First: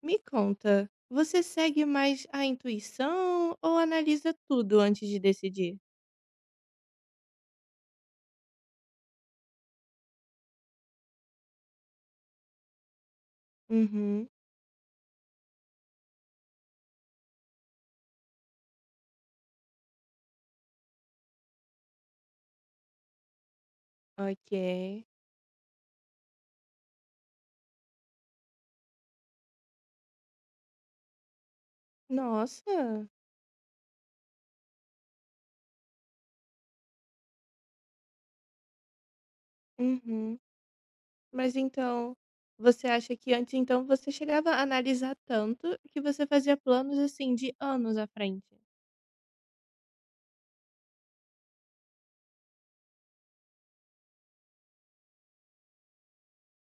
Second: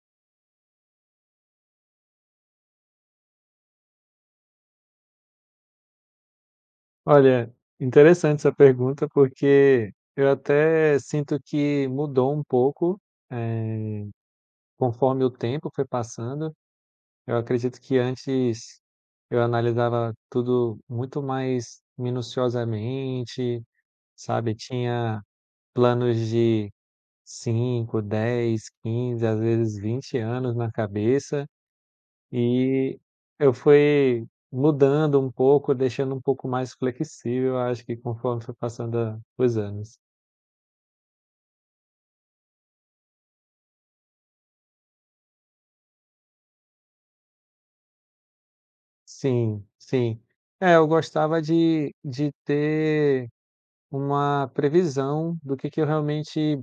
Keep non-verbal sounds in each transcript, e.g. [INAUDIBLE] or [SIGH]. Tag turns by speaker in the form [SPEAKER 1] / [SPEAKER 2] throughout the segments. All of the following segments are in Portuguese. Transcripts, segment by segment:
[SPEAKER 1] Me conta, você segue mais a intuição ou analisa tudo antes de decidir?
[SPEAKER 2] Olha, interessante essa pergunta, porque eu até sinto que mudou um pouco, eh,
[SPEAKER 1] Uhum,
[SPEAKER 2] conforme o tempo foi passando. Eu acredito que antes eu analisava tudo muito mais minuciosamente, sabe,
[SPEAKER 1] ok.
[SPEAKER 2] tinha planos de 5, 10, 15, às vezes 20 anos na cabeça. E
[SPEAKER 1] Nossa!
[SPEAKER 2] eu fui mudando um pouco, deixando um pouco mais flexível, acho que conforme foi passando a os anos.
[SPEAKER 1] Uhum. Mas então, você acha que antes então você chegava a analisar tanto que você fazia planos assim de anos à frente?
[SPEAKER 2] Sim, sim. É, eu gostava de ter uma previsão do que eu realmente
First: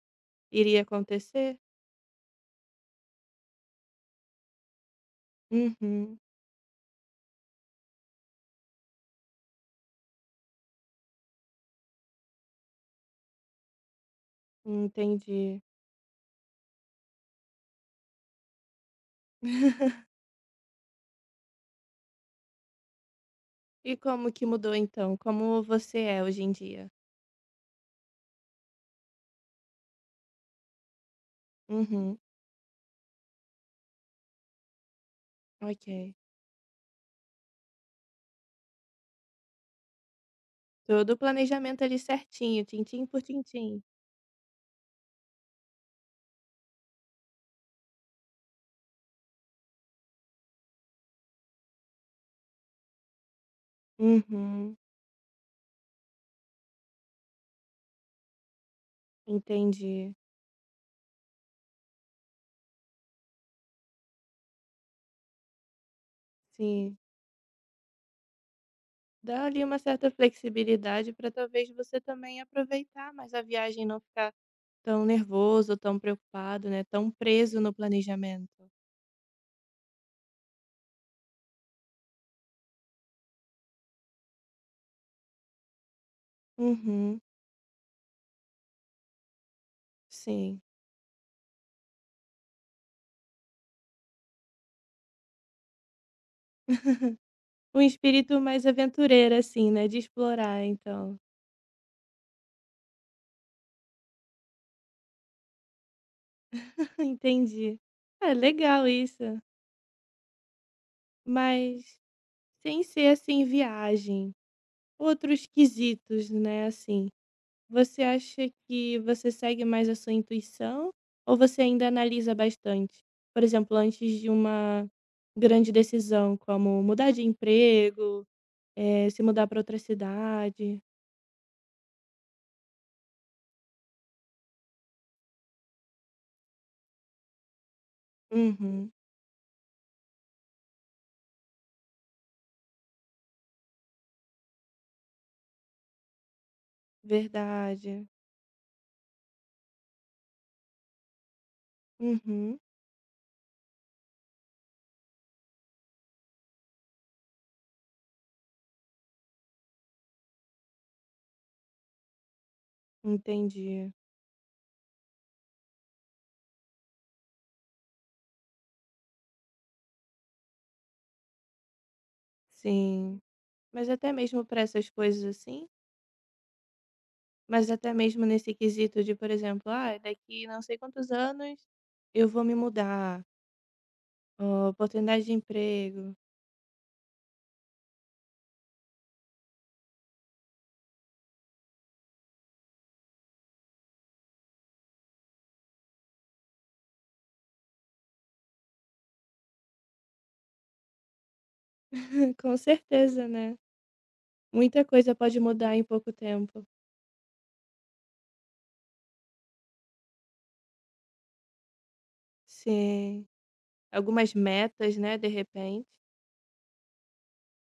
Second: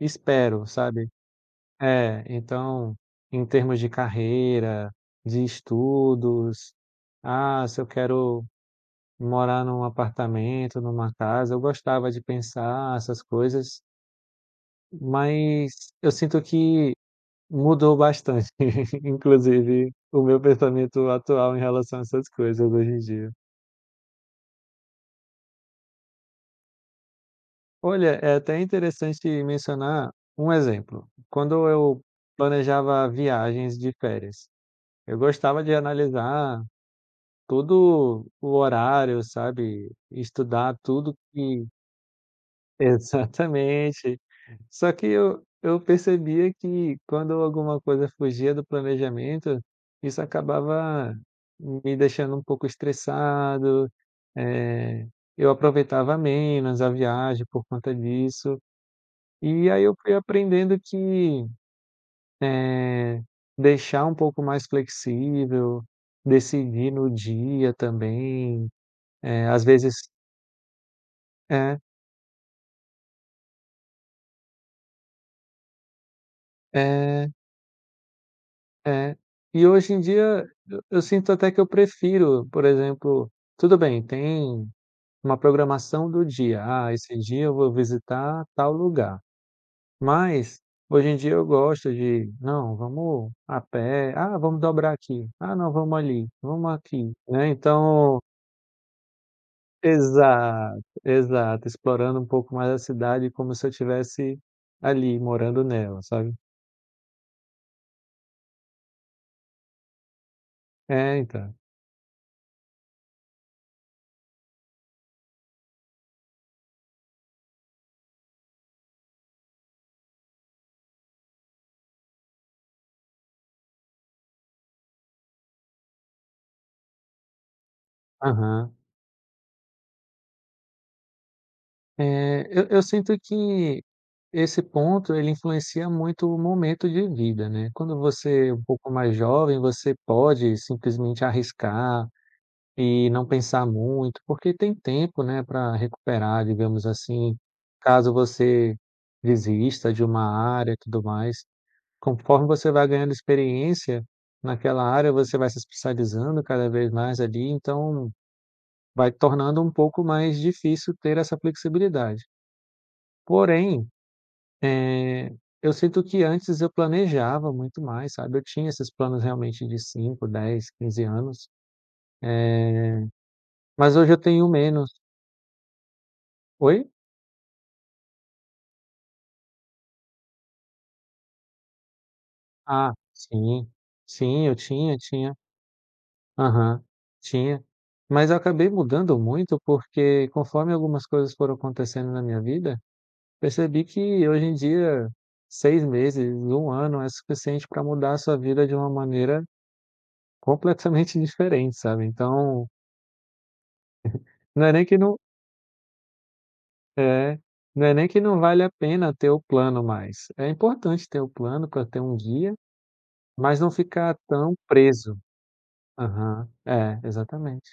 [SPEAKER 2] espero,
[SPEAKER 1] Iria
[SPEAKER 2] sabe.
[SPEAKER 1] acontecer?
[SPEAKER 2] É, então, em termos de carreira, de
[SPEAKER 1] Uhum,
[SPEAKER 2] estudos, ah, se eu quero morar num apartamento, numa casa, eu gostava de pensar essas coisas.
[SPEAKER 1] entendi.
[SPEAKER 2] Mas eu sinto que mudou bastante, [LAUGHS] inclusive o
[SPEAKER 1] [LAUGHS]
[SPEAKER 2] meu pensamento atual em relação a essas coisas hoje em dia.
[SPEAKER 1] E como que mudou então? Como você é hoje em dia?
[SPEAKER 2] Olha, é até interessante mencionar um exemplo. Quando eu
[SPEAKER 1] Uhum,
[SPEAKER 2] planejava viagens de férias, eu gostava de
[SPEAKER 1] ok.
[SPEAKER 2] analisar todo o horário, sabe, estudar
[SPEAKER 1] Todo
[SPEAKER 2] tudo
[SPEAKER 1] o
[SPEAKER 2] que.
[SPEAKER 1] planejamento ali certinho,
[SPEAKER 2] [LAUGHS]
[SPEAKER 1] tintim por tintim.
[SPEAKER 2] Exatamente. Só que eu percebia que quando alguma coisa fugia do planejamento, isso acabava me deixando um pouco estressado,
[SPEAKER 1] Uhum,
[SPEAKER 2] eh, eu aproveitava menos a viagem por conta disso. E aí eu fui
[SPEAKER 1] entendi.
[SPEAKER 2] aprendendo que, eh, deixar um pouco mais flexível, decidir
[SPEAKER 1] Sim,
[SPEAKER 2] no dia também,
[SPEAKER 1] dá ali
[SPEAKER 2] às
[SPEAKER 1] uma
[SPEAKER 2] vezes
[SPEAKER 1] certa flexibilidade para talvez
[SPEAKER 2] é,
[SPEAKER 1] você também aproveitar mais a viagem e não ficar tão nervoso, tão preocupado, né, tão
[SPEAKER 2] é.
[SPEAKER 1] preso no planejamento.
[SPEAKER 2] É. E hoje em dia eu sinto até que eu prefiro, por exemplo, tudo bem, tem uma programação do dia, "ah, esse
[SPEAKER 1] Uhum,
[SPEAKER 2] dia eu vou visitar tal lugar", mas
[SPEAKER 1] sim.
[SPEAKER 2] hoje em dia eu gosto de: "Não, vamos a pé, ah, vamos dobrar aqui, ah, não, vamos ali, vamos aqui", né,
[SPEAKER 1] Um
[SPEAKER 2] então
[SPEAKER 1] espírito mais aventureiro assim, né, de explorar
[SPEAKER 2] exato,
[SPEAKER 1] então.
[SPEAKER 2] exato, explorando um pouco mais a cidade como se eu tivesse ali morando nela, sabe.
[SPEAKER 1] [LAUGHS] Entendi. É legal isso,
[SPEAKER 2] É, então.
[SPEAKER 1] mas sem ser assim viagem, outros quesitos, né, assim. Você acha que você segue mais a sua intuição ou você ainda analisa bastante? Por exemplo, antes de uma grande decisão, como mudar de emprego,
[SPEAKER 2] Aham.
[SPEAKER 1] se mudar para outra cidade.
[SPEAKER 2] Eu sinto que esse ponto ele influencia muito o momento de vida, né. Quando você é um pouco
[SPEAKER 1] Uhum,
[SPEAKER 2] mais jovem, você pode simplesmente arriscar e não pensar muito, porque tem tempo, né, para recuperar, digamos assim,
[SPEAKER 1] verdade.
[SPEAKER 2] caso você desista de uma área e tudo mais. Conforme
[SPEAKER 1] Uhum,
[SPEAKER 2] você vai ganhando experiência naquela área, você vai se especializando cada vez mais ali, então vai tornando um pouco mais difícil ter essa flexibilidade. Porém,
[SPEAKER 1] entendi.
[SPEAKER 2] eu sinto que antes eu planejava muito mais, sabe, eu tinha esses planos realmente de 5, 10, 15 anos,
[SPEAKER 1] Sim. Mas
[SPEAKER 2] mas hoje
[SPEAKER 1] até
[SPEAKER 2] eu
[SPEAKER 1] mesmo
[SPEAKER 2] tenho
[SPEAKER 1] para essas
[SPEAKER 2] menos.
[SPEAKER 1] coisas assim,
[SPEAKER 2] Oi?
[SPEAKER 1] mas até mesmo nesse quesito de, por exemplo, ah, daqui não sei quantos anos eu vou me
[SPEAKER 2] Ah,
[SPEAKER 1] mudar,
[SPEAKER 2] sim, sim, eu
[SPEAKER 1] ó,
[SPEAKER 2] tinha,
[SPEAKER 1] oportunidade de
[SPEAKER 2] tinha.
[SPEAKER 1] emprego.
[SPEAKER 2] Aham, tinha. Mas eu acabei mudando muito, porque conforme algumas coisas foram acontecendo na minha vida, percebi que hoje em dia 6 meses, um ano é suficiente para mudar a sua vida de uma maneira completamente [LAUGHS] diferente, sabe.
[SPEAKER 1] [LAUGHS] Com
[SPEAKER 2] Então,
[SPEAKER 1] certeza, né?
[SPEAKER 2] não é
[SPEAKER 1] Muita
[SPEAKER 2] nem que
[SPEAKER 1] coisa
[SPEAKER 2] não.
[SPEAKER 1] pode mudar em pouco tempo.
[SPEAKER 2] É, não é nem que não vale a pena ter o plano mais, é importante ter o plano para ter um guia,
[SPEAKER 1] Sim.
[SPEAKER 2] mas não ficar
[SPEAKER 1] Algumas
[SPEAKER 2] tão
[SPEAKER 1] metas, né,
[SPEAKER 2] preso.
[SPEAKER 1] de repente.
[SPEAKER 2] Aham, é, exatamente.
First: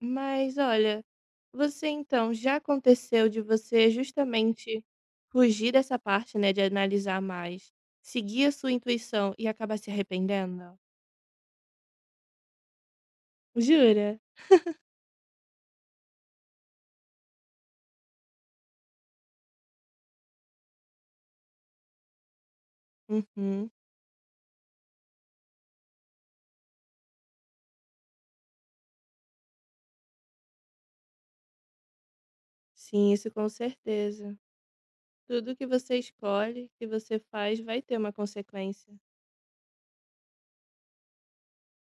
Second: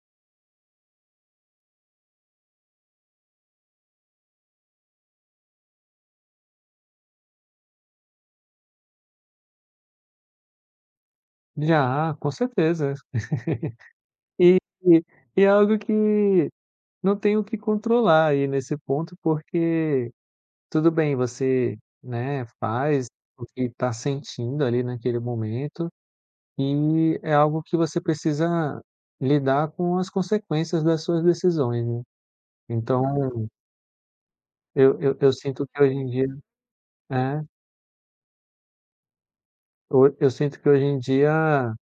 [SPEAKER 1] Mas olha, você então, já aconteceu de você justamente fugir dessa parte, né, de analisar mais, seguir a sua intuição e acabar se arrependendo?
[SPEAKER 2] Já, com certeza.
[SPEAKER 1] Jura?
[SPEAKER 2] [LAUGHS] E e e é algo que não tenho que controlar aí nesse ponto, porque tudo bem, você, né, faz o que
[SPEAKER 1] Uhum.
[SPEAKER 2] está sentindo ali naquele momento, e é algo que você precisa lidar com as consequências das suas decisões, né. Então
[SPEAKER 1] Sim, isso com certeza.
[SPEAKER 2] Eu
[SPEAKER 1] Tudo
[SPEAKER 2] sinto
[SPEAKER 1] que
[SPEAKER 2] que hoje
[SPEAKER 1] você
[SPEAKER 2] em dia
[SPEAKER 1] escolhe, que você
[SPEAKER 2] é,
[SPEAKER 1] faz, vai ter uma consequência.
[SPEAKER 2] ho eu sinto que hoje em dia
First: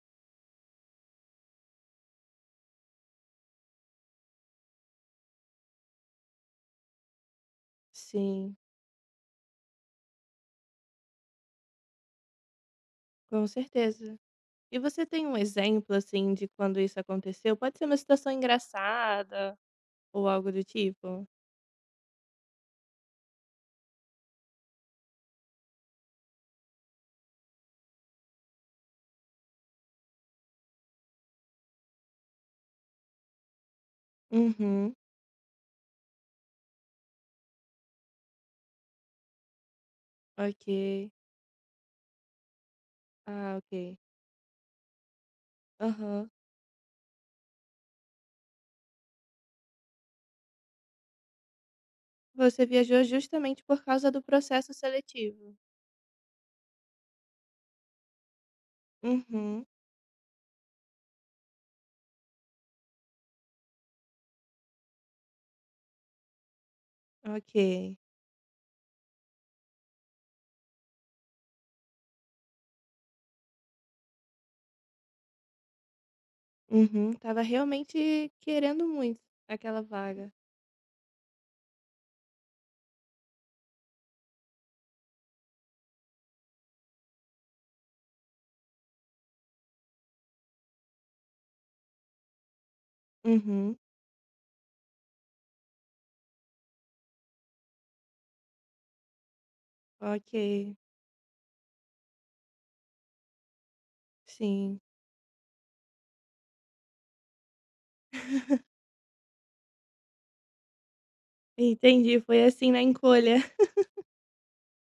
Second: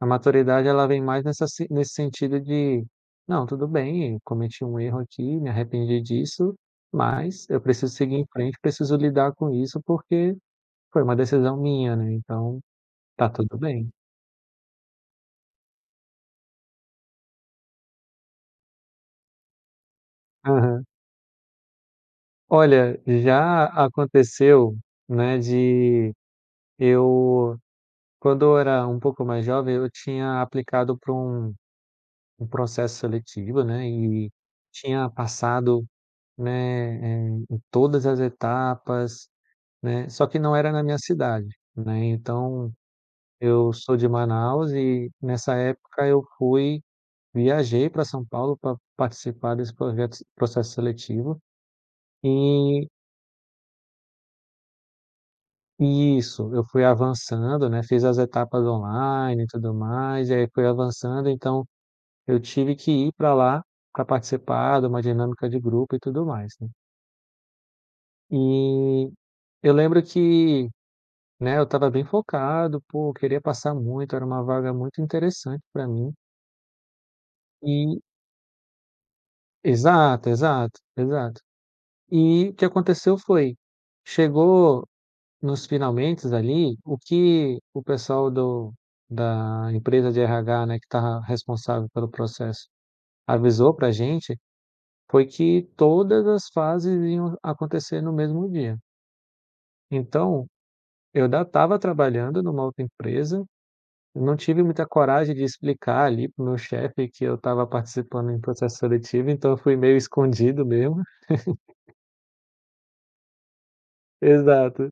[SPEAKER 2] a maturidade ela vem mais nessa se nesse sentido de: "Não, tudo bem, eu cometi um erro aqui, me arrependi disso, mas eu preciso seguir em
[SPEAKER 1] Sim,
[SPEAKER 2] frente, preciso lidar com isso, porque foi uma decisão minha, né, então tá
[SPEAKER 1] com
[SPEAKER 2] tudo bem".
[SPEAKER 1] certeza. E você tem um exemplo, assim, de quando isso aconteceu? Pode ser uma situação engraçada ou algo do
[SPEAKER 2] Aham.
[SPEAKER 1] tipo?
[SPEAKER 2] Olha, já aconteceu, né, de eu quando eu era um pouco mais jovem, eu tinha aplicado para um processo seletivo, né, e
[SPEAKER 1] Uhum.
[SPEAKER 2] tinha passado, né, em todas as etapas, né, só que não era na minha
[SPEAKER 1] Ok.
[SPEAKER 2] cidade, né, então
[SPEAKER 1] Ah,
[SPEAKER 2] eu
[SPEAKER 1] ok.
[SPEAKER 2] sou de Manaus e nessa época eu
[SPEAKER 1] Aham.
[SPEAKER 2] fui viajei para São Paulo para participar desse projeto processo seletivo,
[SPEAKER 1] Você
[SPEAKER 2] e
[SPEAKER 1] viajou justamente por causa do processo seletivo?
[SPEAKER 2] e isso, eu fui avançando, né, fiz as etapas online e
[SPEAKER 1] Uhum.
[SPEAKER 2] tudo mais, e aí fui avançando, então eu tive que ir para lá para participar de uma dinâmica de grupo e tudo mais.
[SPEAKER 1] Ok.
[SPEAKER 2] E eu lembro que, né, eu estava bem focado, pô, eu queria passar muito, era uma vaga muito interessante para mim
[SPEAKER 1] Uhum. Estava
[SPEAKER 2] e
[SPEAKER 1] realmente querendo muito aquela
[SPEAKER 2] exato,
[SPEAKER 1] vaga.
[SPEAKER 2] exato, exato. E o que aconteceu foi, chegou nos finalmentes ali, o que o pessoal do da empresa de RH, né, que estava responsável pelo processo, avisou
[SPEAKER 1] Uhum.
[SPEAKER 2] pra gente, foi que todas as fases iam acontecer no mesmo dia. Então,
[SPEAKER 1] Ok.
[SPEAKER 2] eu já estava trabalhando numa outra empresa. Eu não tive
[SPEAKER 1] Sim.
[SPEAKER 2] muita coragem de explicar ali pro meu chefe que eu estava participando em
[SPEAKER 1] [LAUGHS]
[SPEAKER 2] processo seletivo, então eu fui meio escondido mesmo. [LAUGHS]
[SPEAKER 1] Entendi. Foi assim na encolha. [LAUGHS]
[SPEAKER 2] Exato.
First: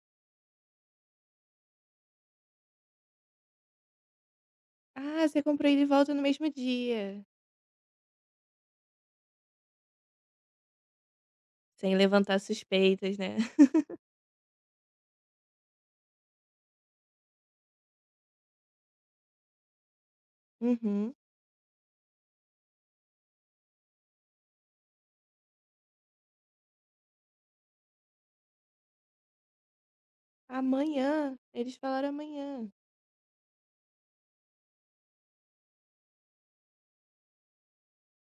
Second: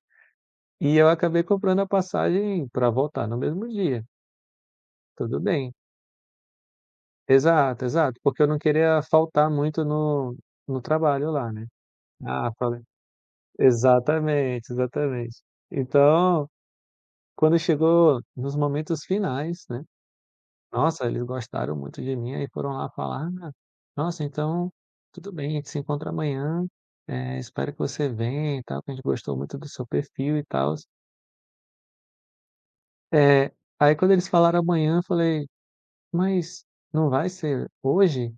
[SPEAKER 2] E eu acabei comprando a passagem para voltar no mesmo dia.
[SPEAKER 1] Ah, você
[SPEAKER 2] Tudo
[SPEAKER 1] comprou
[SPEAKER 2] bem.
[SPEAKER 1] ele de volta no mesmo dia.
[SPEAKER 2] Exato, exato, porque eu não queria faltar muito no trabalho lá, né.
[SPEAKER 1] Sem levantar
[SPEAKER 2] Ah, falei
[SPEAKER 1] suspeitas, né? [LAUGHS]
[SPEAKER 2] exatamente, exatamente. Então, quando chegou nos momentos finais, né. Nossa,
[SPEAKER 1] Uhum.
[SPEAKER 2] eles gostaram muito de mim, aí foram lá falar: "Ah, nossa, então tudo bem, a gente se encontra amanhã, espero que você venha e tal, que a gente gostou muito do seu perfil e tals".
[SPEAKER 1] Amanhã? Eles falaram amanhã.
[SPEAKER 2] Eh, Aí quando eles falaram amanhã, eu falei: "Mas não vai ser hoje?".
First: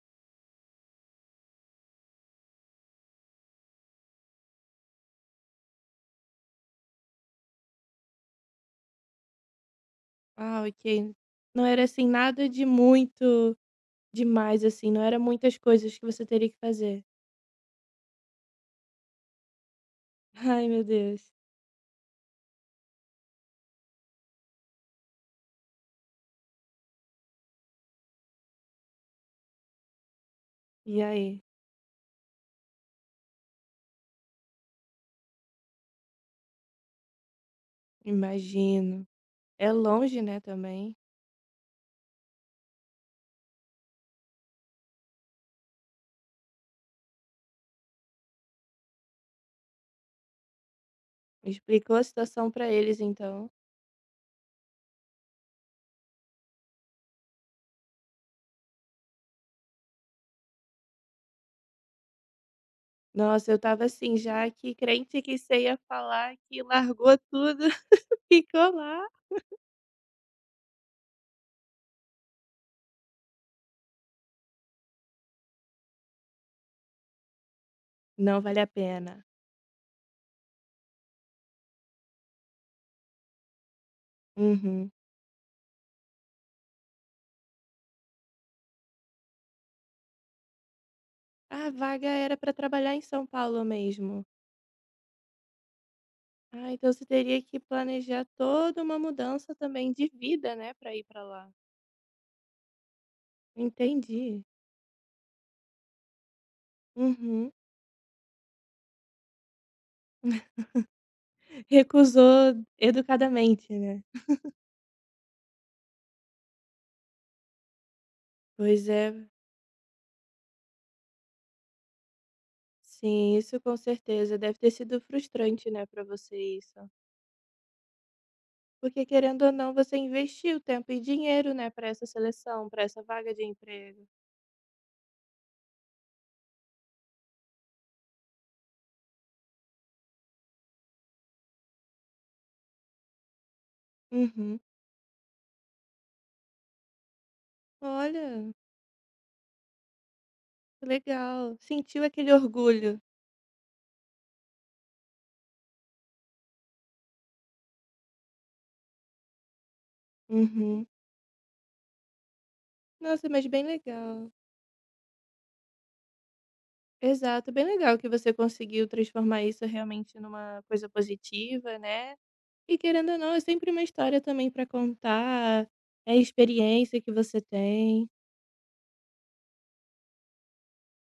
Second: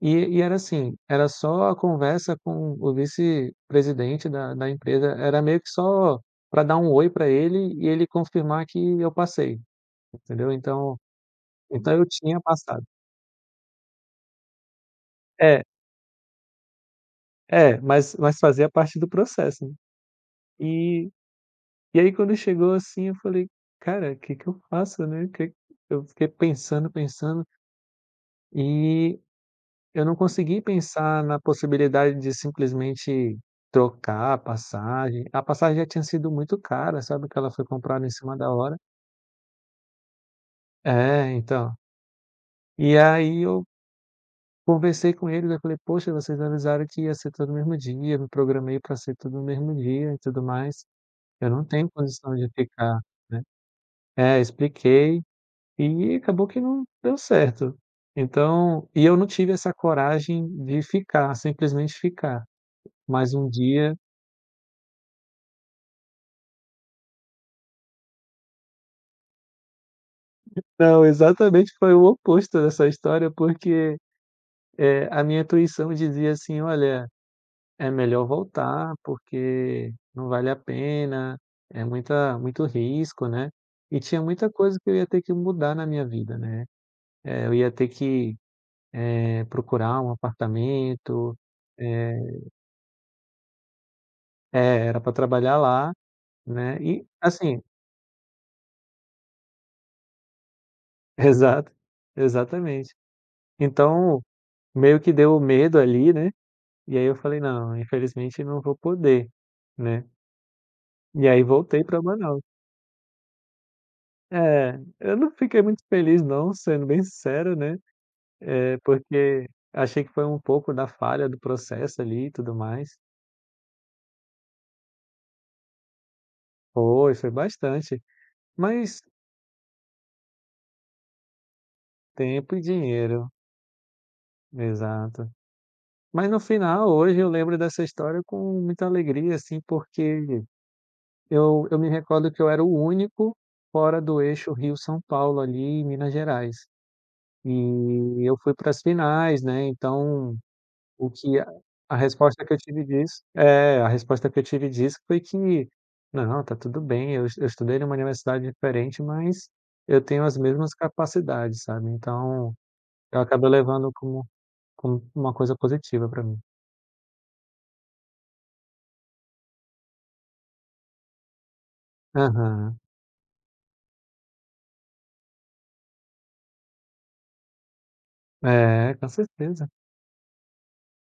[SPEAKER 2] E e era assim, era só a conversa com o vice-presidente da empresa, era meio que só pra dar um oi pra ele e ele confirmar que eu passei, entendeu?
[SPEAKER 1] Ah,
[SPEAKER 2] Então
[SPEAKER 1] ok. Não era,
[SPEAKER 2] então
[SPEAKER 1] assim,
[SPEAKER 2] eu tinha
[SPEAKER 1] nada de
[SPEAKER 2] passado.
[SPEAKER 1] muito demais, assim, não era muitas
[SPEAKER 2] É.
[SPEAKER 1] coisas que você teria que fazer.
[SPEAKER 2] É, mas fazia parte do processo, né.
[SPEAKER 1] Ai, meu
[SPEAKER 2] E
[SPEAKER 1] Deus.
[SPEAKER 2] e aí quando chegou assim eu falei: "Cara, o que que eu faço, né, que" eu fiquei pensando, pensando, e eu não consegui
[SPEAKER 1] E
[SPEAKER 2] pensar na
[SPEAKER 1] aí?
[SPEAKER 2] possibilidade de simplesmente trocar a passagem. A passagem já tinha sido muito cara, sabe, que ela foi comprada em cima da hora.
[SPEAKER 1] Imagino. É longe, né, também.
[SPEAKER 2] É, então. E aí eu conversei com eles, eu falei: "Poxa, vocês avisaram que ia ser todo no mesmo dia, eu me programei para ser tudo no mesmo dia e tudo mais. Eu não tenho
[SPEAKER 1] Explicou a
[SPEAKER 2] condição de
[SPEAKER 1] situação pra
[SPEAKER 2] ficar".
[SPEAKER 1] eles, então.
[SPEAKER 2] É, expliquei e acabou que não deu certo. Então, e eu não tive essa coragem de ficar, simplesmente ficar. Mas um
[SPEAKER 1] Nossa, eu tava
[SPEAKER 2] dia
[SPEAKER 1] assim, já que crente que você ia falar que largou tudo, [LAUGHS] ficou lá.
[SPEAKER 2] não, exatamente foi o oposto dessa história, porque, a minha intuição dizia assim: "Olha, é melhor
[SPEAKER 1] Não vale a
[SPEAKER 2] voltar,
[SPEAKER 1] pena.
[SPEAKER 2] porque não vale a pena, é muita muito risco, né". E tinha muita coisa que
[SPEAKER 1] Uhum.
[SPEAKER 2] eu ia ter que mudar na minha vida, né. Eu ia ter que, procurar um apartamento,
[SPEAKER 1] A vaga
[SPEAKER 2] eh,
[SPEAKER 1] era pra trabalhar em São Paulo mesmo.
[SPEAKER 2] é, era para trabalhar lá,
[SPEAKER 1] Ah,
[SPEAKER 2] né,
[SPEAKER 1] então você
[SPEAKER 2] e
[SPEAKER 1] teria que
[SPEAKER 2] assim
[SPEAKER 1] planejar toda uma mudança também de vida, né, para ir
[SPEAKER 2] [LAUGHS]
[SPEAKER 1] para lá.
[SPEAKER 2] exato, exatamente. Então,
[SPEAKER 1] Entendi.
[SPEAKER 2] meio que deu medo ali, né, e aí eu falei:
[SPEAKER 1] Uhum.
[SPEAKER 2] "Não, infelizmente não vou poder", né, e aí voltei para Manaus.
[SPEAKER 1] Recusou educadamente, né.
[SPEAKER 2] É, eu não fiquei muito feliz não, sendo bem sincero, né,
[SPEAKER 1] Pois é.
[SPEAKER 2] porque achei que foi um pouco da falha do processo ali e tudo mais.
[SPEAKER 1] Sim, isso com certeza. Deve ter sido frustrante, né, para você isso.
[SPEAKER 2] Foi, foi bastante, mas
[SPEAKER 1] Porque querendo ou não, você investiu tempo e dinheiro, né, para essa
[SPEAKER 2] tempo e
[SPEAKER 1] seleção, para essa
[SPEAKER 2] dinheiro.
[SPEAKER 1] vaga de emprego.
[SPEAKER 2] Exato. Mas no final, hoje eu lembro dessa história com muita alegria, assim, porque eu me recordo que eu era o único fora do eixo
[SPEAKER 1] Uhum.
[SPEAKER 2] Rio-São Paulo, ali, em Minas Gerais. E eu
[SPEAKER 1] Olha,
[SPEAKER 2] fui para as finais, né, então
[SPEAKER 1] que
[SPEAKER 2] o que a
[SPEAKER 1] legal.
[SPEAKER 2] a
[SPEAKER 1] Sentiu aquele
[SPEAKER 2] resposta que eu tive
[SPEAKER 1] orgulho.
[SPEAKER 2] disso é, a resposta que eu tive disso foi que: "Não, tá tudo bem, eu estudei numa universidade diferente, mas eu tenho as mesmas
[SPEAKER 1] Uhum.
[SPEAKER 2] capacidades", sabe. Então, eu
[SPEAKER 1] Nossa, mas
[SPEAKER 2] acabei
[SPEAKER 1] bem
[SPEAKER 2] levando como
[SPEAKER 1] legal.
[SPEAKER 2] uma coisa positiva para mim.
[SPEAKER 1] Exato, bem legal que você conseguiu transformar isso realmente numa coisa positiva, né? E
[SPEAKER 2] Aham.
[SPEAKER 1] querendo ou não, é sempre uma história também para contar, é a experiência que você tem.
[SPEAKER 2] É, com certeza.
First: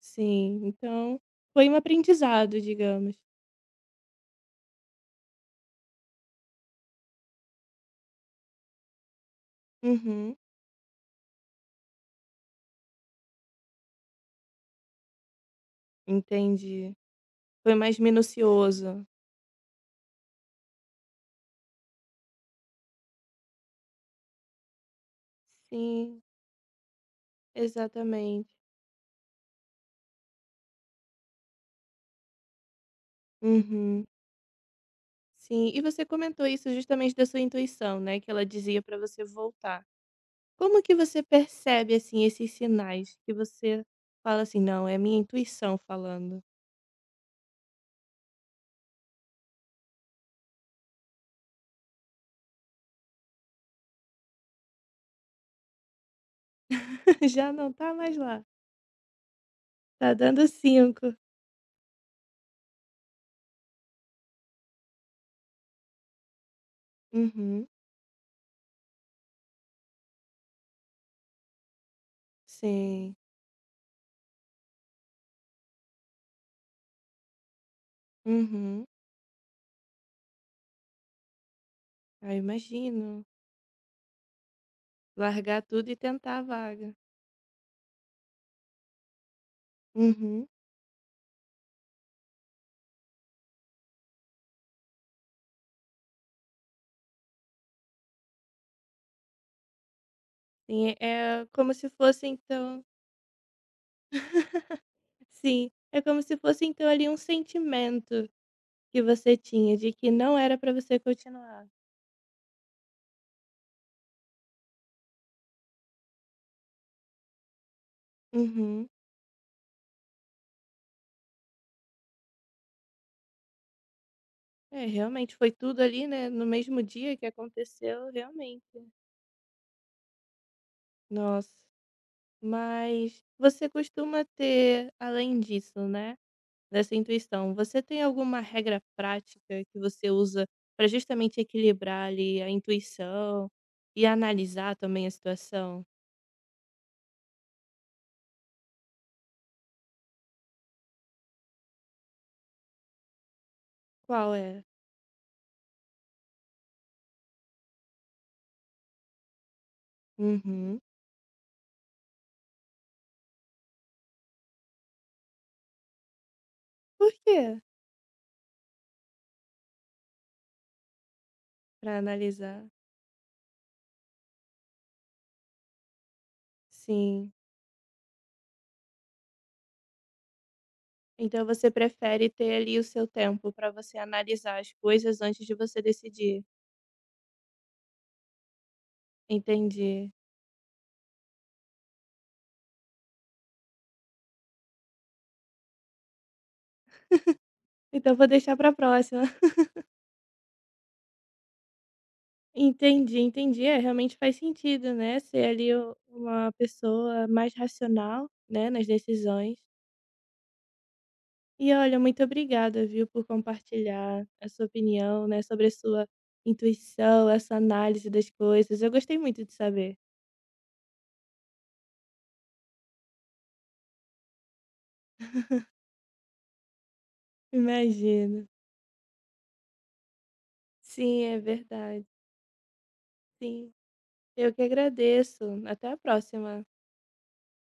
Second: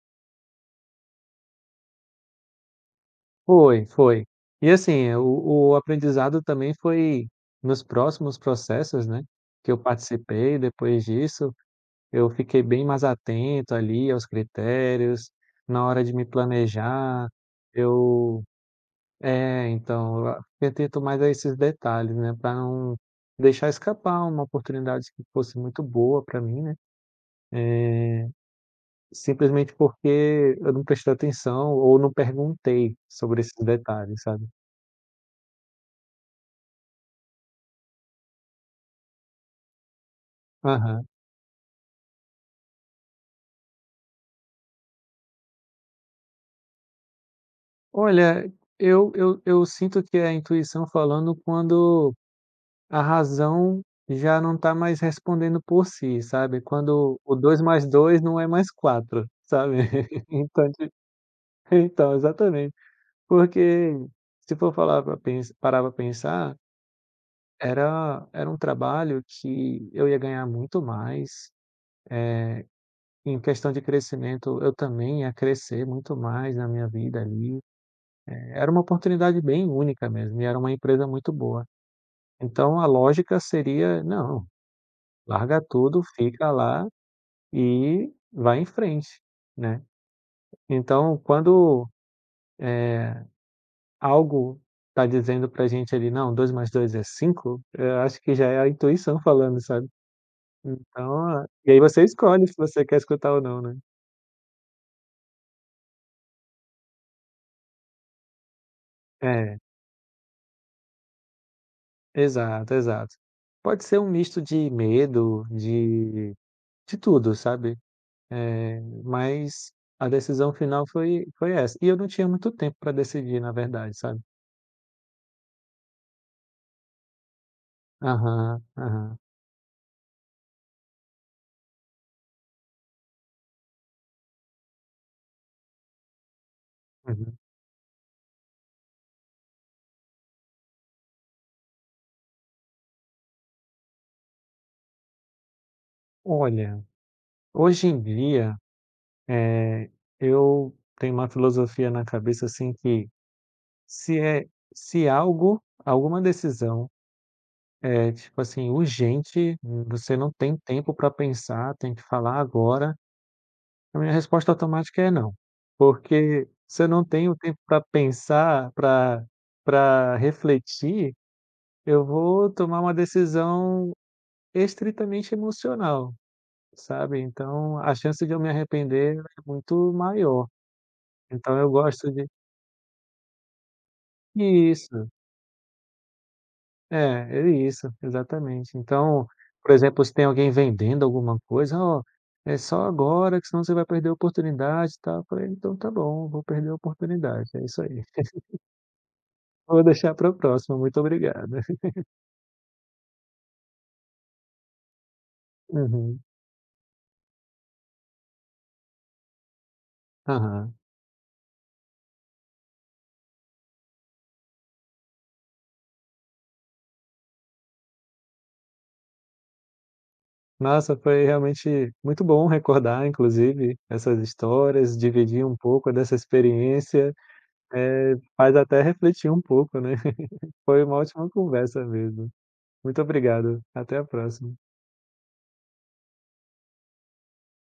[SPEAKER 1] Sim, então foi um aprendizado, digamos.
[SPEAKER 2] Foi, foi. E assim, o aprendizado também foi nos próximos processos, né, que eu
[SPEAKER 1] Uhum,
[SPEAKER 2] participei depois disso, eu fiquei bem mais atento ali aos critérios, na hora de me
[SPEAKER 1] entendi.
[SPEAKER 2] planejar,
[SPEAKER 1] Foi mais
[SPEAKER 2] eu
[SPEAKER 1] minucioso.
[SPEAKER 2] eu atento mais a esses detalhes, né, para não deixar escapar uma oportunidade que fosse muito
[SPEAKER 1] Sim,
[SPEAKER 2] boa para mim, né. Eh
[SPEAKER 1] exatamente.
[SPEAKER 2] Simplesmente porque eu não prestei atenção ou não perguntei sobre esses
[SPEAKER 1] Uhum,
[SPEAKER 2] detalhes, sabe.
[SPEAKER 1] sim. E você comentou isso justamente da sua intuição, né? Que ela dizia para você voltar. Como que
[SPEAKER 2] Aham.
[SPEAKER 1] você percebe, assim, esses sinais que você fala assim: "Não, é minha intuição falando.
[SPEAKER 2] Olha, eu sinto que é a intuição falando quando a razão já não está mais respondendo por si, sabe. Quando
[SPEAKER 1] [LAUGHS]
[SPEAKER 2] o
[SPEAKER 1] Já
[SPEAKER 2] 2
[SPEAKER 1] não
[SPEAKER 2] mais
[SPEAKER 1] tá mais
[SPEAKER 2] 2 não
[SPEAKER 1] lá.
[SPEAKER 2] é mais quatro, sabe.
[SPEAKER 1] Tá
[SPEAKER 2] [LAUGHS]
[SPEAKER 1] dando
[SPEAKER 2] Então ti
[SPEAKER 1] cinco.
[SPEAKER 2] então, exatamente. Porque se for falar pra pens parar para pensar,
[SPEAKER 1] Uhum.
[SPEAKER 2] era um trabalho que eu ia ganhar muito mais.
[SPEAKER 1] Sim.
[SPEAKER 2] Em questão de crescimento, eu também ia crescer muito mais na minha vida ali. Era uma
[SPEAKER 1] Uhum.
[SPEAKER 2] oportunidade bem única mesmo e era uma empresa muito boa.
[SPEAKER 1] Ah,
[SPEAKER 2] Então a
[SPEAKER 1] imagino.
[SPEAKER 2] lógica seria: "Não, larga
[SPEAKER 1] Largar tudo e
[SPEAKER 2] tudo,
[SPEAKER 1] tentar a
[SPEAKER 2] fica lá
[SPEAKER 1] vaga.
[SPEAKER 2] e vai em frente", né.
[SPEAKER 1] Uhum.
[SPEAKER 2] Então quando, eh, algo está dizendo pra gente ali: "Não, 2 mais 2 é cinco", eu acho que já é a intuição falando, sabe.
[SPEAKER 1] Sim,
[SPEAKER 2] Então, ah,
[SPEAKER 1] é
[SPEAKER 2] e
[SPEAKER 1] como
[SPEAKER 2] aí
[SPEAKER 1] se
[SPEAKER 2] você
[SPEAKER 1] fosse
[SPEAKER 2] escolhe se
[SPEAKER 1] então
[SPEAKER 2] você quer escutar ou não, né.
[SPEAKER 1] [LAUGHS] Sim, é como se fosse então ali um sentimento que você
[SPEAKER 2] É.
[SPEAKER 1] tinha de que não era pra você continuar.
[SPEAKER 2] Exato, exato. Pode ser um misto de medo, de tudo, sabe.
[SPEAKER 1] Uhum.
[SPEAKER 2] Mas a decisão final foi essa. E eu não tinha muito tempo para decidir, na verdade, sabe.
[SPEAKER 1] É, realmente foi tudo ali, né, no mesmo dia que aconteceu, realmente.
[SPEAKER 2] Aham, aham,
[SPEAKER 1] Nossa. Mas você costuma ter, além disso, né, dessa
[SPEAKER 2] uhum.
[SPEAKER 1] intuição, você tem alguma regra prática que você usa para justamente equilibrar ali a intuição e analisar também a situação?
[SPEAKER 2] Olha, hoje em dia, eh, eu tenho uma filosofia na cabeça, assim, que se
[SPEAKER 1] Qual
[SPEAKER 2] é
[SPEAKER 1] é?
[SPEAKER 2] se algo alguma decisão é, tipo assim, urgente, você não tem
[SPEAKER 1] Uhum.
[SPEAKER 2] tempo para pensar, tem que falar agora. A minha resposta automática é não, porque se eu não
[SPEAKER 1] Por
[SPEAKER 2] tenho
[SPEAKER 1] quê?
[SPEAKER 2] tempo para pensar, para refletir,
[SPEAKER 1] Para
[SPEAKER 2] eu vou
[SPEAKER 1] analisar.
[SPEAKER 2] tomar uma decisão estritamente emocional, sabe.
[SPEAKER 1] Sim.
[SPEAKER 2] Então a chance de eu me arrepender é muito maior.
[SPEAKER 1] Então
[SPEAKER 2] Então eu
[SPEAKER 1] você
[SPEAKER 2] gosto de
[SPEAKER 1] prefere ter ali o seu tempo para você analisar as
[SPEAKER 2] isso,
[SPEAKER 1] coisas antes de você decidir.
[SPEAKER 2] é, é isso, exatamente. Então, por exemplo,
[SPEAKER 1] Entendi.
[SPEAKER 2] se tem alguém vendendo alguma coisa: "Ó, é só agora que senão você vai perder a oportunidade e tal", eu falei: "Então tá bom, vou perder a oportunidade", é isso aí.
[SPEAKER 1] Então vou deixar para próxima. [LAUGHS]
[SPEAKER 2] Vou deixar para a próxima, muito obrigado.
[SPEAKER 1] Entendi, entendi. É, realmente faz sentido, né, ser ali u
[SPEAKER 2] Uhum,
[SPEAKER 1] uma pessoa mais racional, né, nas decisões.
[SPEAKER 2] aham.
[SPEAKER 1] E olha, muito obrigada, viu, por compartilhar a sua opinião, né, sobre a sua intuição, essa análise das coisas. Eu gostei muito de saber.
[SPEAKER 2] Nossa, foi realmente muito bom recordar, inclusive, essas histórias, dividir um pouco dessa experiência,
[SPEAKER 1] Imagino.
[SPEAKER 2] faz até refletir um pouco, né. [LAUGHS] Foi uma
[SPEAKER 1] Sim,
[SPEAKER 2] ótima
[SPEAKER 1] é
[SPEAKER 2] conversa
[SPEAKER 1] verdade.
[SPEAKER 2] mesmo. Muito obrigado,
[SPEAKER 1] Sim.
[SPEAKER 2] até a próxima.
[SPEAKER 1] Eu que agradeço. Até a próxima.